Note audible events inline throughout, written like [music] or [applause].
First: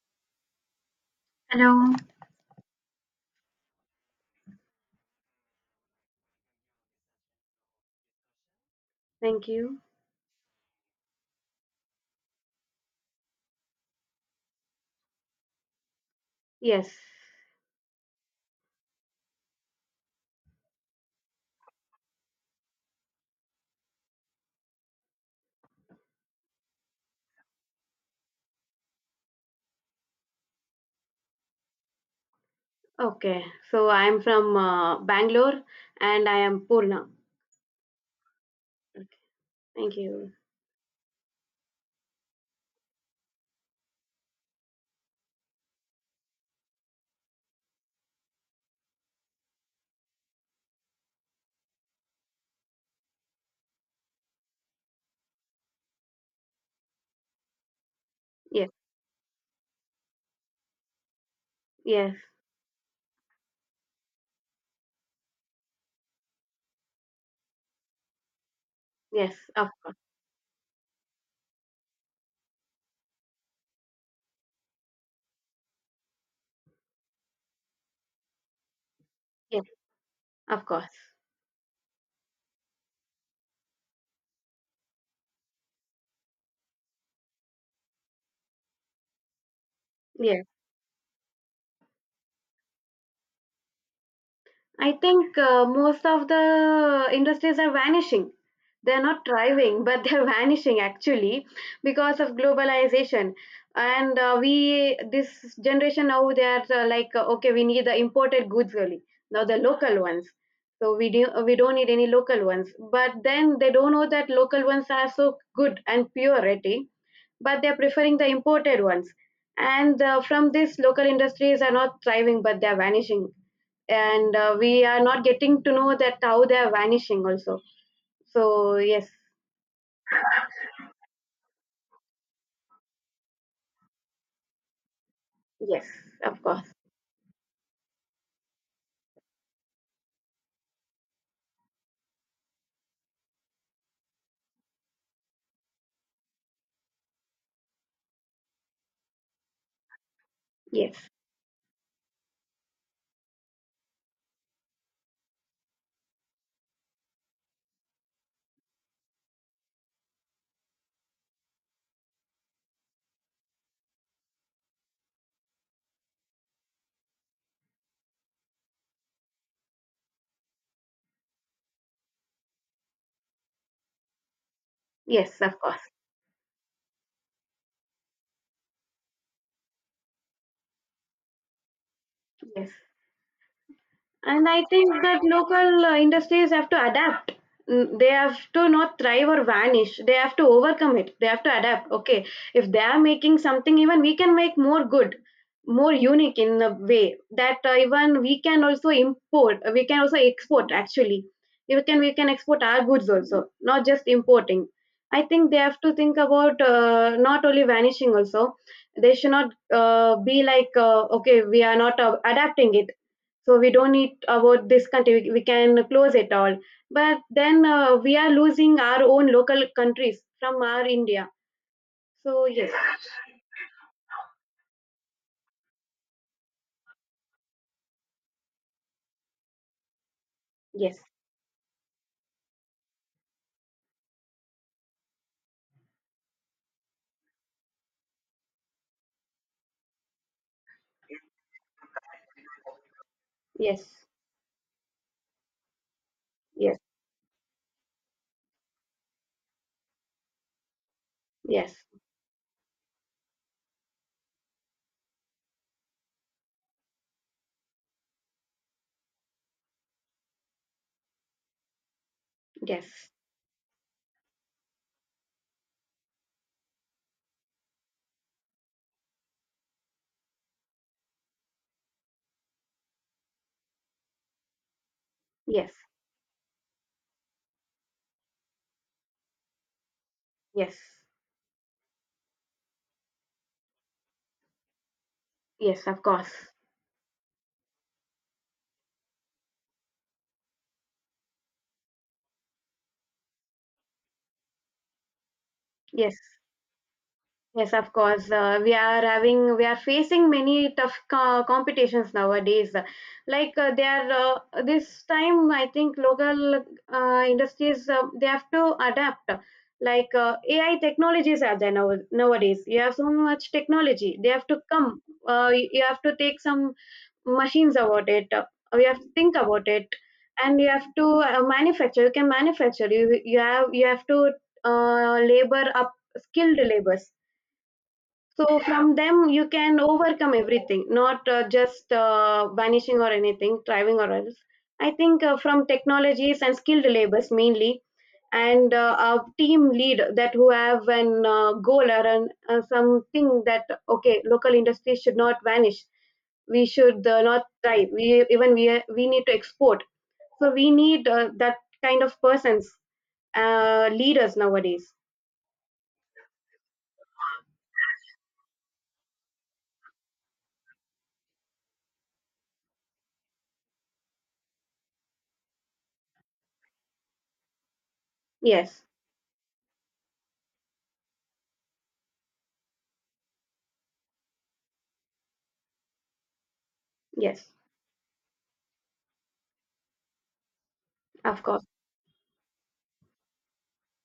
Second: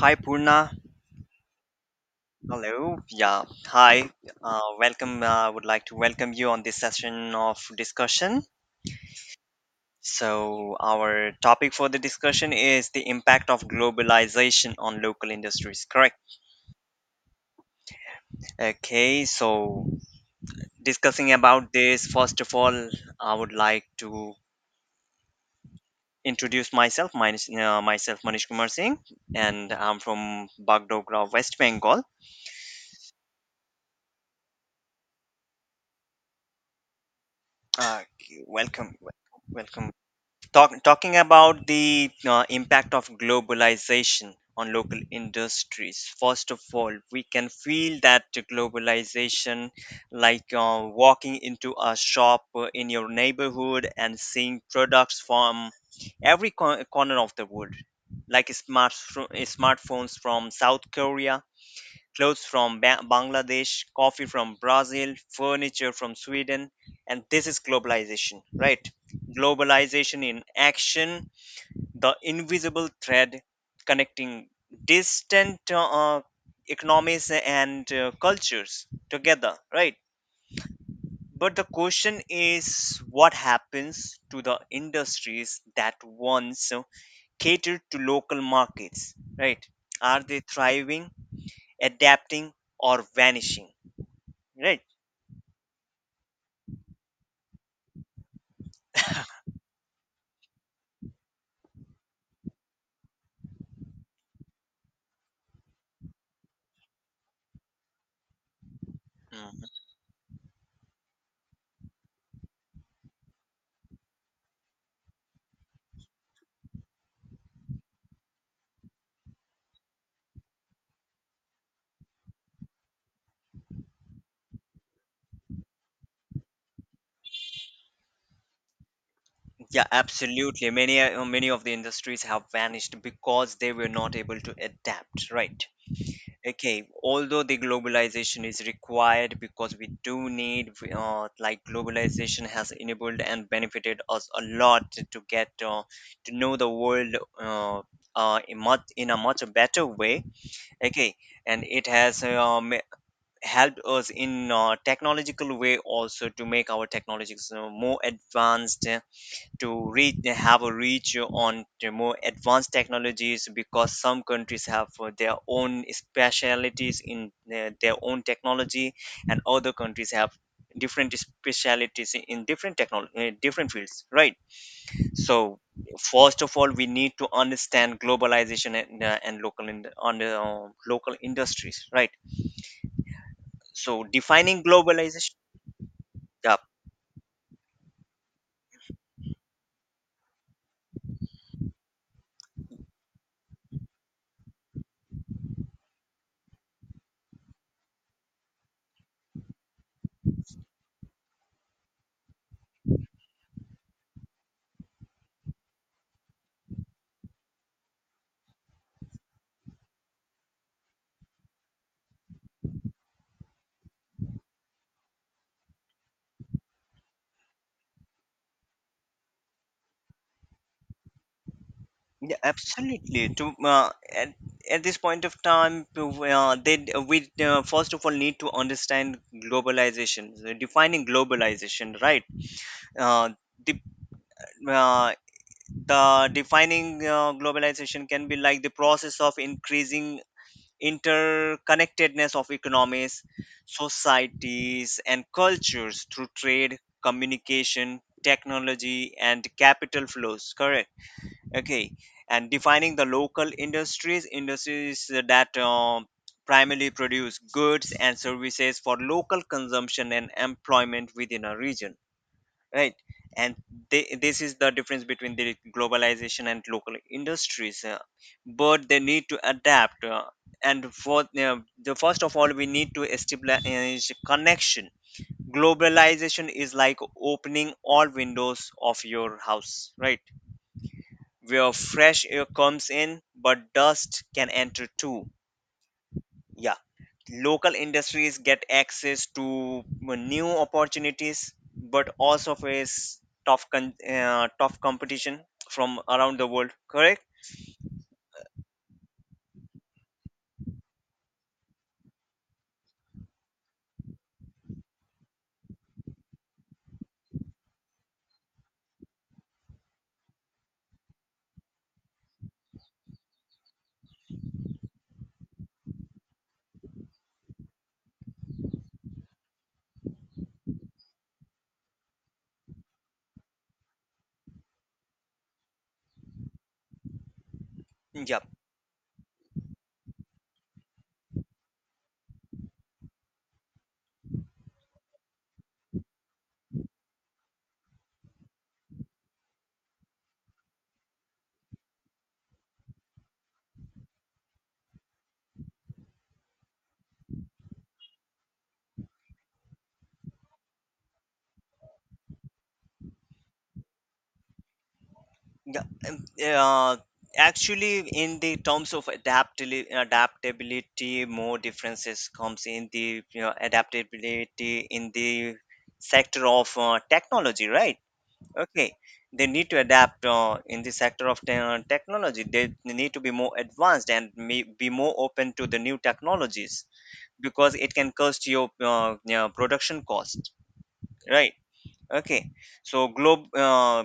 Hi Purna. Hello, Hello. Yeah. Hi. Welcome. I would like to welcome you on this session of discussion. thank you. So, our topic for the discussion is the impact of globalization on local industries, correct? Yes. Okay. So, discussing about this, first of all, I would like to introduce myself. Myself, Manish Kumar Singh, and I'm from Bagdogra, West Bengal. Okay. So I'm from Bangalore and I am Purna. Uh, Welcome. Okay. Welcome. Thank you. Talking about the impact of globalization on local industries, first of all, we can feel that the globalization, like walking into a shop in your neighborhood and seeing products from every corner of the world, like Yes, smartphones from South Korea, yes, clothes from Bangladesh, coffee from Brazil, furniture from Sweden, and this is globalization, right? yes, Globalization in action, the invisible thread connecting distant economies and cultures together, yes, right? of course. But the question is, what happens to the industries that once catered to local markets, right? Are they Yes. thriving, adapting, or vanishing? Right. I think most of the industries are vanishing. They're not thriving, but they're [laughs] vanishing actually because of globalization. And this generation now, they are okay, we need the imported goods only. Now the Mm. local ones. So we don't need any local ones. But then they don't know that local ones are so good and pure, I think, but they're preferring the imported ones. And from this, local industries are not thriving, but they're vanishing. And we are not getting to know that how they're vanishing also. So, yes, Yeah, absolutely. Many of the industries have vanished because they were not able to adapt, right? yes, of course. Okay, although the globalization is required because we do need like globalization has enabled and benefited us a lot to get to know the world uh, in a much better way. Yes, Okay, and it has helped us in technological way also to make our technologies more advanced to reach have a reach on the more advanced technologies because some countries have their own specialities in their own technology, and other countries have different specialities in different technology, different fields, right? yes, of So, course. first of all, we need to understand globalization and local in, on the, local industries, right? Yes. So And defining I think that globalization, local industries yeah. have to adapt. They have to not thrive or vanish. They have to overcome it. They have to adapt. Okay, if they are making something, even we can make more good, more unique in a way that even we can also import. We can also export. Actually, we can export our goods also, not just importing. I think they have to think about not only vanishing also. They should not be like okay, we are not adapting it, so we don't need about this country. We we, can close it all, but then we are losing our own local countries from our india. Yeah, So yes, absolutely. At this point of time, to, they d- we first of all need to understand globalization, yes, defining globalization, right? Uh, the, uh, the defining globalization can be like the process of increasing interconnectedness of economies, yes, societies, and cultures through yes, trade, communication, technology, and capital flows. Correct. yes, Okay, and defining the local industries, industries that primarily produce goods and services for local consumption and employment within a region, right? yes, And this is the difference between the globalization and local industries, but they need to adapt, and for the first of all we need to establish connection. yes, Globalization is like opening all windows of your house, right, yes, where fresh air comes in, but dust can enter too. yes, of course, Yeah. Local industries get access to new opportunities, but also face tough competition from yes. around the world. Correct? Yes, of course. We are facing many tough competitions nowadays. Like they are this time, I think local industries they have to adapt. Like AI technologies are there now nowadays. You have so much technology. They have to come. You have to take some machines about it. You have to think about it, and you have to manufacture. You can manufacture. You have to labor up skilled labors. Yeah. So from them you can overcome everything, not just vanishing or anything, thriving or else. I think from technologies and skilled labors mainly, and a team lead that who have an goal or an, something that okay, local industry should not vanish. We should not thrive. We, even we need to export. So we need that kind of persons, leaders nowadays. Yeah. Um, Uh, Actually, in the terms of adaptability, more differences comes in the, you know, adaptability in the sector of technology, right? Yes, Okay, they need to adapt in the sector of technology. They need to be more advanced and may be more open to the new technologies yes, because it can cost your yeah, production cost, of right? course. Okay, so globe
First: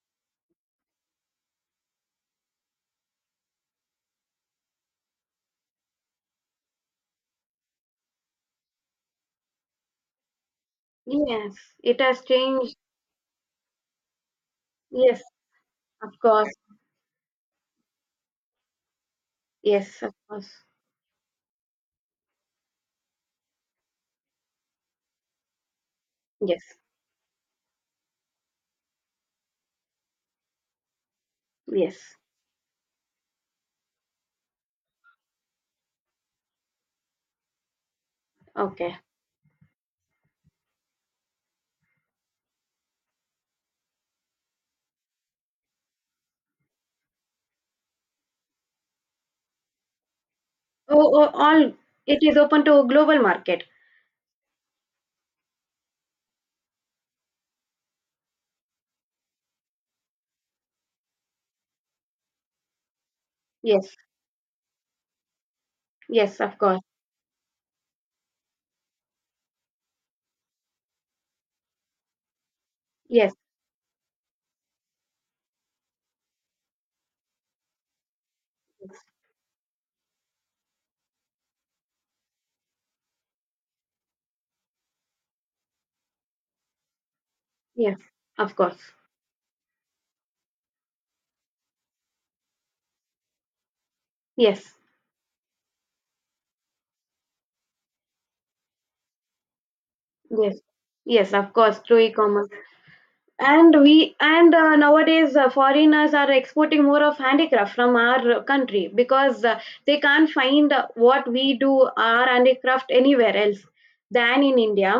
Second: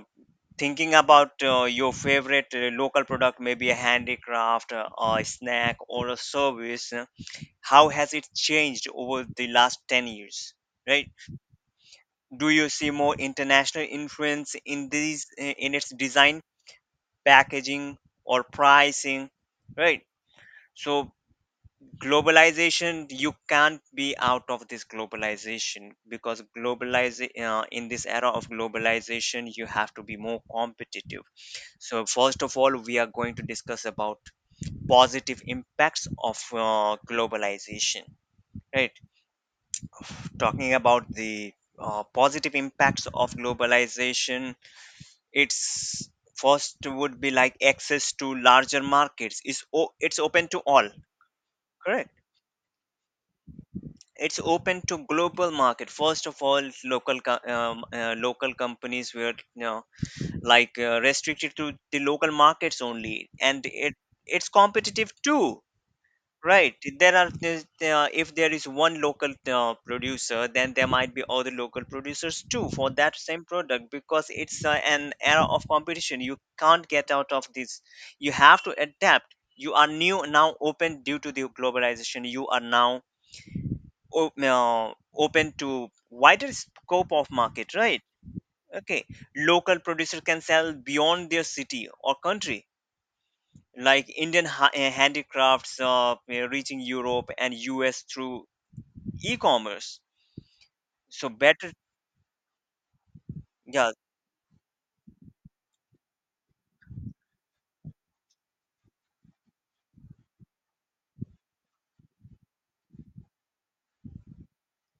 thinking about your favorite local product, maybe a handicraft, or a snack, or a service. How has it changed over the last 10 years, right? Yes, it has Do you changed. see more international influence in Yes, these in its of design, course. packaging, or pricing, Yes, right? of course. So, globalization, you can't be out of this globalization, because Yes, globalization, in this era of globalization you have to be more competitive. So yes. first of all we are going to discuss about positive impacts of globalization, Okay. right? Talking about the positive impacts of globalization, it's first would be like access to larger markets. It's open to all, Oh, oh, all, correct? it is open to global market. It's open to global market. First of all, local companies were, you know, like restricted to the local markets only, and Yes, it's competitive too. yes, of Right. course. There are, if there is one local producer, then there might be other local producers too for that Yes, same product, because it's an era of competition. You can't get out of this. You have to adapt. You are new now open due to the globalization. You are now open to wider scope of market, yes, right? of course. Okay. Local producer can sell beyond their city or country, like Indian Yes, handicrafts reaching Europe and US through e-commerce. yes, So yes, of better, course. Through e-commerce. and yeah, we and nowadays foreigners are exporting more of handicraft from our country because they can't find what we do our handicraft anywhere else than in india.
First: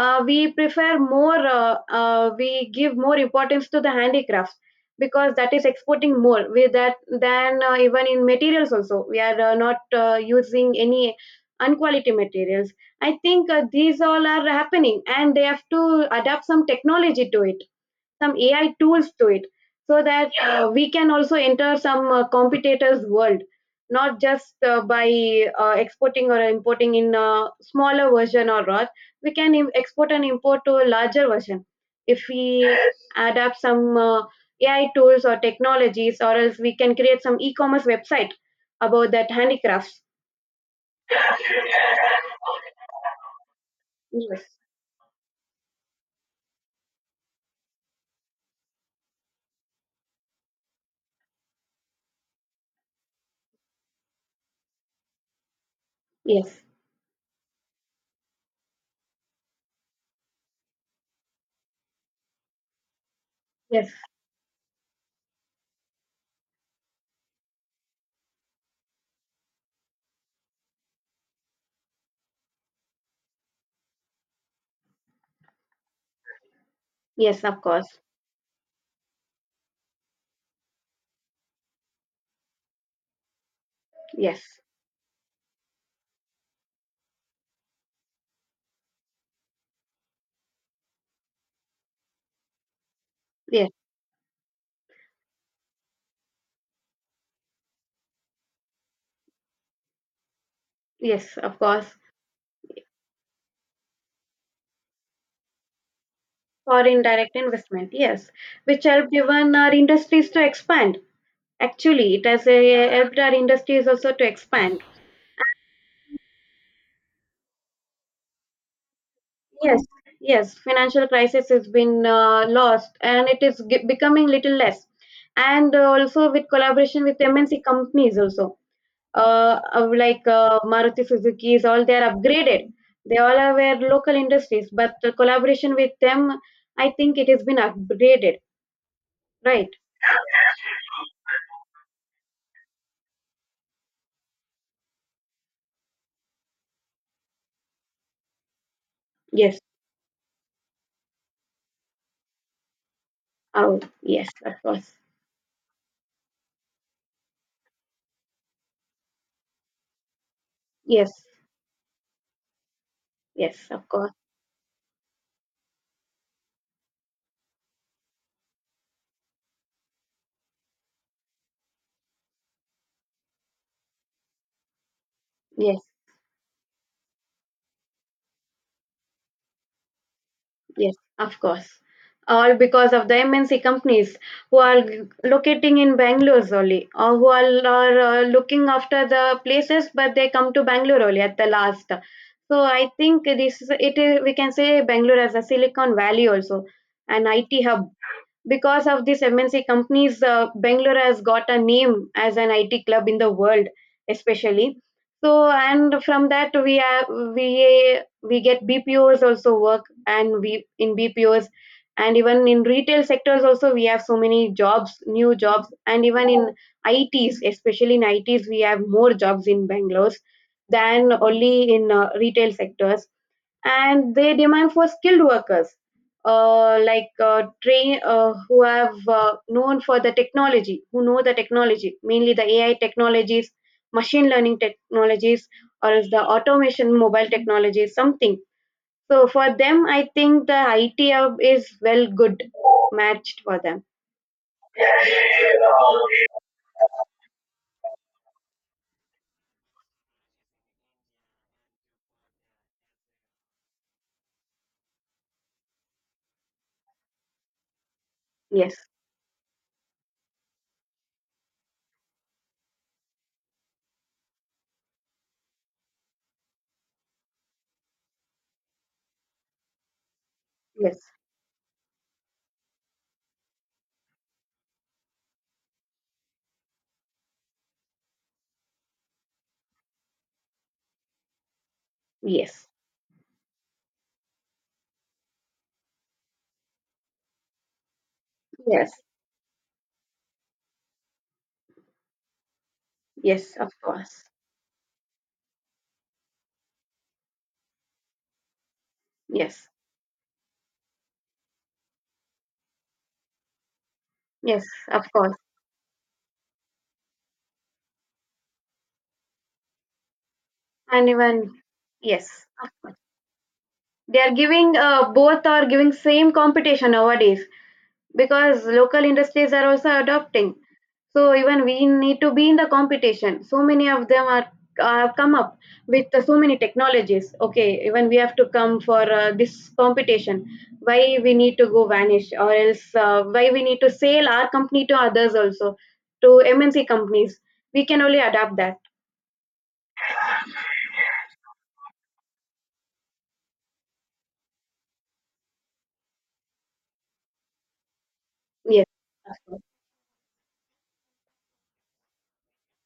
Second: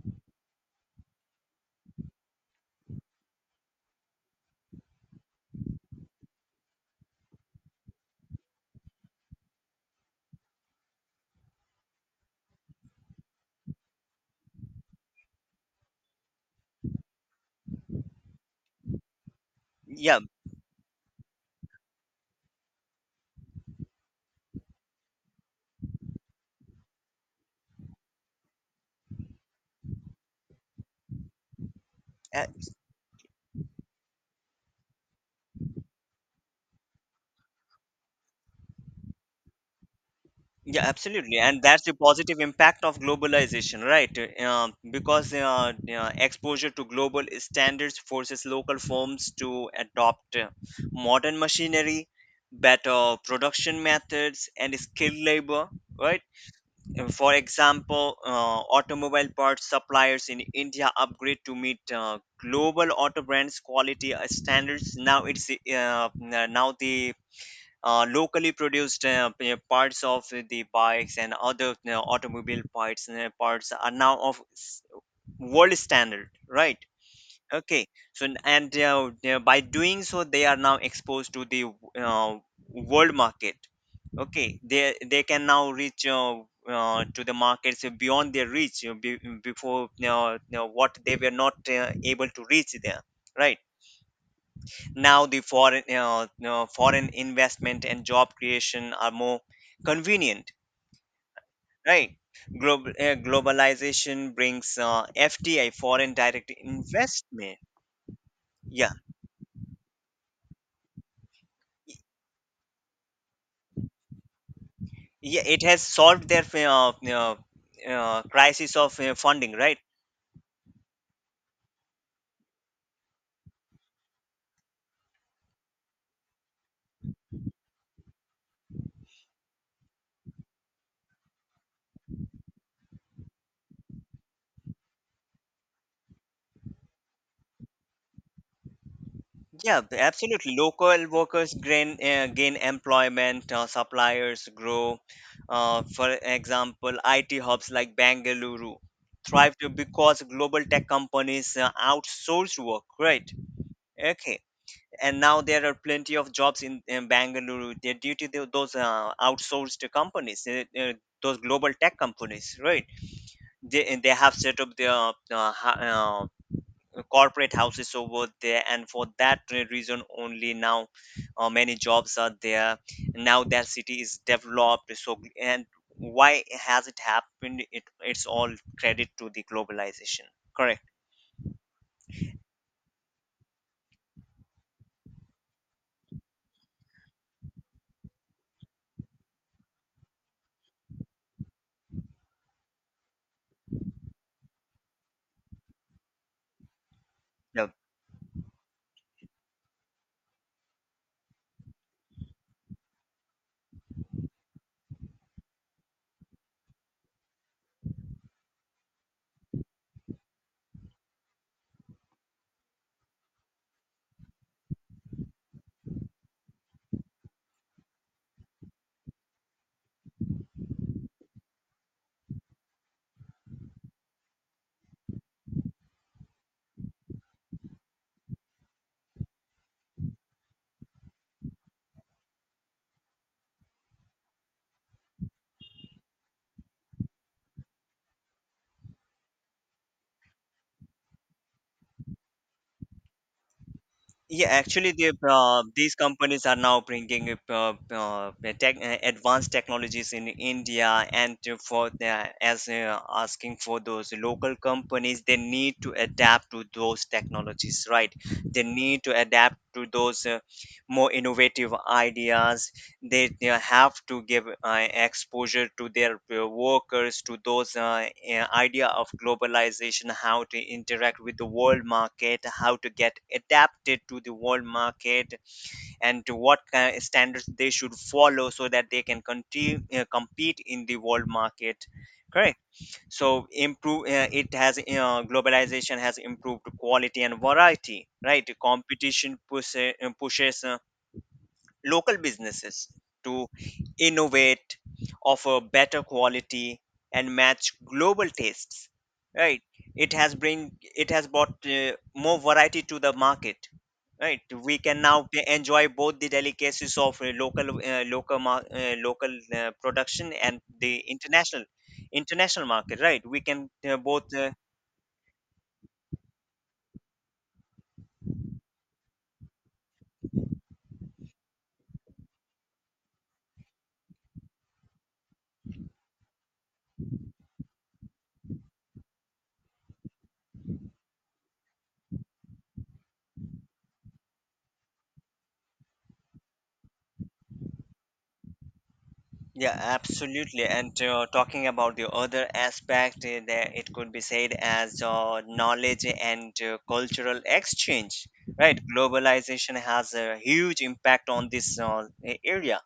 We give more importance to the handicrafts because that is exporting more with that, than even in materials also we are not using any unquality materials. I think these all are happening, and they have to adapt some technology to it, some AI tools to it, so yeah, that we can also enter some competitors' world, not just by exporting or importing in a smaller version or not. We can export and import to a larger version if we a- adapt some AI tools or technologies, or else we can create some e-commerce website about that handicrafts. yeah, absolutely, and that's the positive impact of globalization, right? Yes, Because exposure to global standards forces local firms to adopt modern machinery, better production methods, and skilled labor, right? yes, For example, automobile parts suppliers in India upgrade to meet global auto brands yes, quality standards. Now the locally produced parts of the bikes and other, you, automobile parts parts are now of world standard, right? yes, of Okay, course. so and by doing so, they are now exposed to the uh, world market. Yes, Okay, they can now reach to the markets beyond their reach, you be, before you you know, what they were not able to reach there, right? yes, Now the foreign, you know, foreign investment and job creation are more convenient, yes, of course. right? Globalization brings fdi, foreign direct For indirect investment, investment, yes, which yeah. helped even our industries to expand. Actually, it has helped our industries also to expand. Yeah, it has solved their uh, crisis of funding, right? Yes, yes, financial crisis has been lost, and it is becoming little less. And also with collaboration with MNC companies also, of like maruti suzuki's, all they are upgraded. They all are were local industries, but the collaboration with them, I think it has been upgraded, right? Yeah, the absolute. Local workers gain employment. Suppliers grow. For example, IT hubs like Bangalore thrive Yes. to- because global tech companies outsource work. Right? Oh, yes, Okay. of course. And now there are plenty of jobs in Bangalore due to those outsourced companies, Yes, those global tech companies, right? yes, of And they course. have set up their uh, uh, corporate houses over there, and for that reason only now many jobs are there, now that city is developed so and Yes, why has it happened, it's all credit to the globalization, correct? yes, of course. All because of the MNC companies who are locating in Bangalore only, or who are looking after the places, but they come to Bangalore only at the last. So I think this is it. We can say Bangalore as a Silicon Valley also, an IT Yeah. hub. Because of this MNC companies, Bangalore has got a name as an IT club in the world, especially. So, and from that we have we get BPOs also work, and we in BPOs, and even in retail sectors also we have so many jobs, new jobs, and even in ITs, especially in ITs, we have more jobs in Bangalore than only in retail sectors. And they demand for skilled workers, like train who have known for the technology, who know the technology, mainly the AI technologies, machine learning technologies, or is the automation mobile technologies something. So for them, I think the IT hub is well good matched for them. Yeah, actually, these companies are now bringing advanced technologies in India, and for the, as asking for those local companies, they need to adapt to those technologies, right? They Yes, need to adapt to those more innovative ideas. They they have to give exposure to their workers to those idea of globalization, how to yes, interact with the world market, how to get adapted to the world market, and to what kind of standards they should follow so that they can continue, compete in the world market, correct? yes, So improve it has globalization has improved quality and variety, right? yes, Competition pushes uh, pushes uh, local businesses to yes, of course, innovate, offer better quality, and match global tastes. Right? yes, It has brought more variety to the market. Right? yes, We can of now course. Enjoy both the delicacies of local production and the And even, international, yes, international market. Right? We can they are both giving both are giving same competition nowadays because local industries are also adopting. So even we need to be in the competition. So many of them are have come up with so many technologies. Okay, even we have to come for this competition. Why we need to go vanish or else why we need to sell our company to others also, to MNC companies? We can only adapt that. yeah, absolutely. And talking about the other aspect, that it could be said as knowledge and cultural exchange, right? Yes, of Globalization has a huge impact on this area.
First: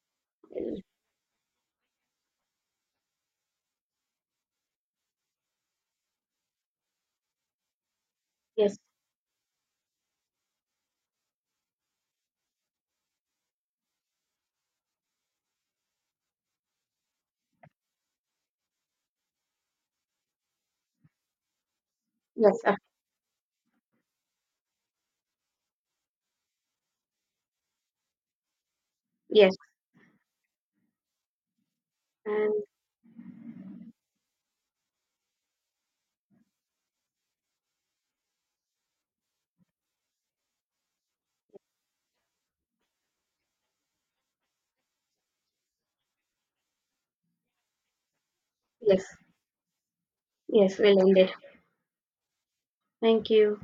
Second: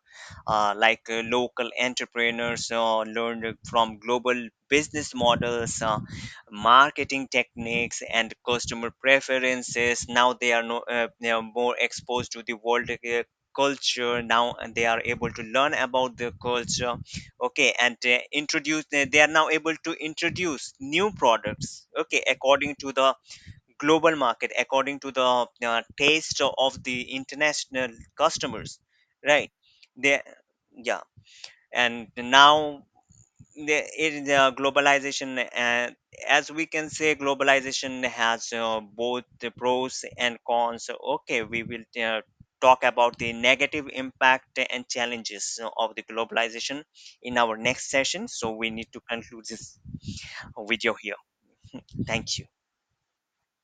Course. Local entrepreneurs learn from global business models, marketing techniques, and Yes, customer preferences. Now they are no, they are more exposed to the world culture now, and they are able to learn about the culture. Okay, and introduce they are now able to introduce new products, okay, yes, according to the global market, according to the taste of the international customers, right? yes, they Yeah, and and now the globalization, as we can say, globalization has both the pros and cons. Okay, we will talk about the negative impact and challenges of the globalization in our next session, so we need to yes. conclude this Yes, video we'll end here. it. Thank you. Thank you.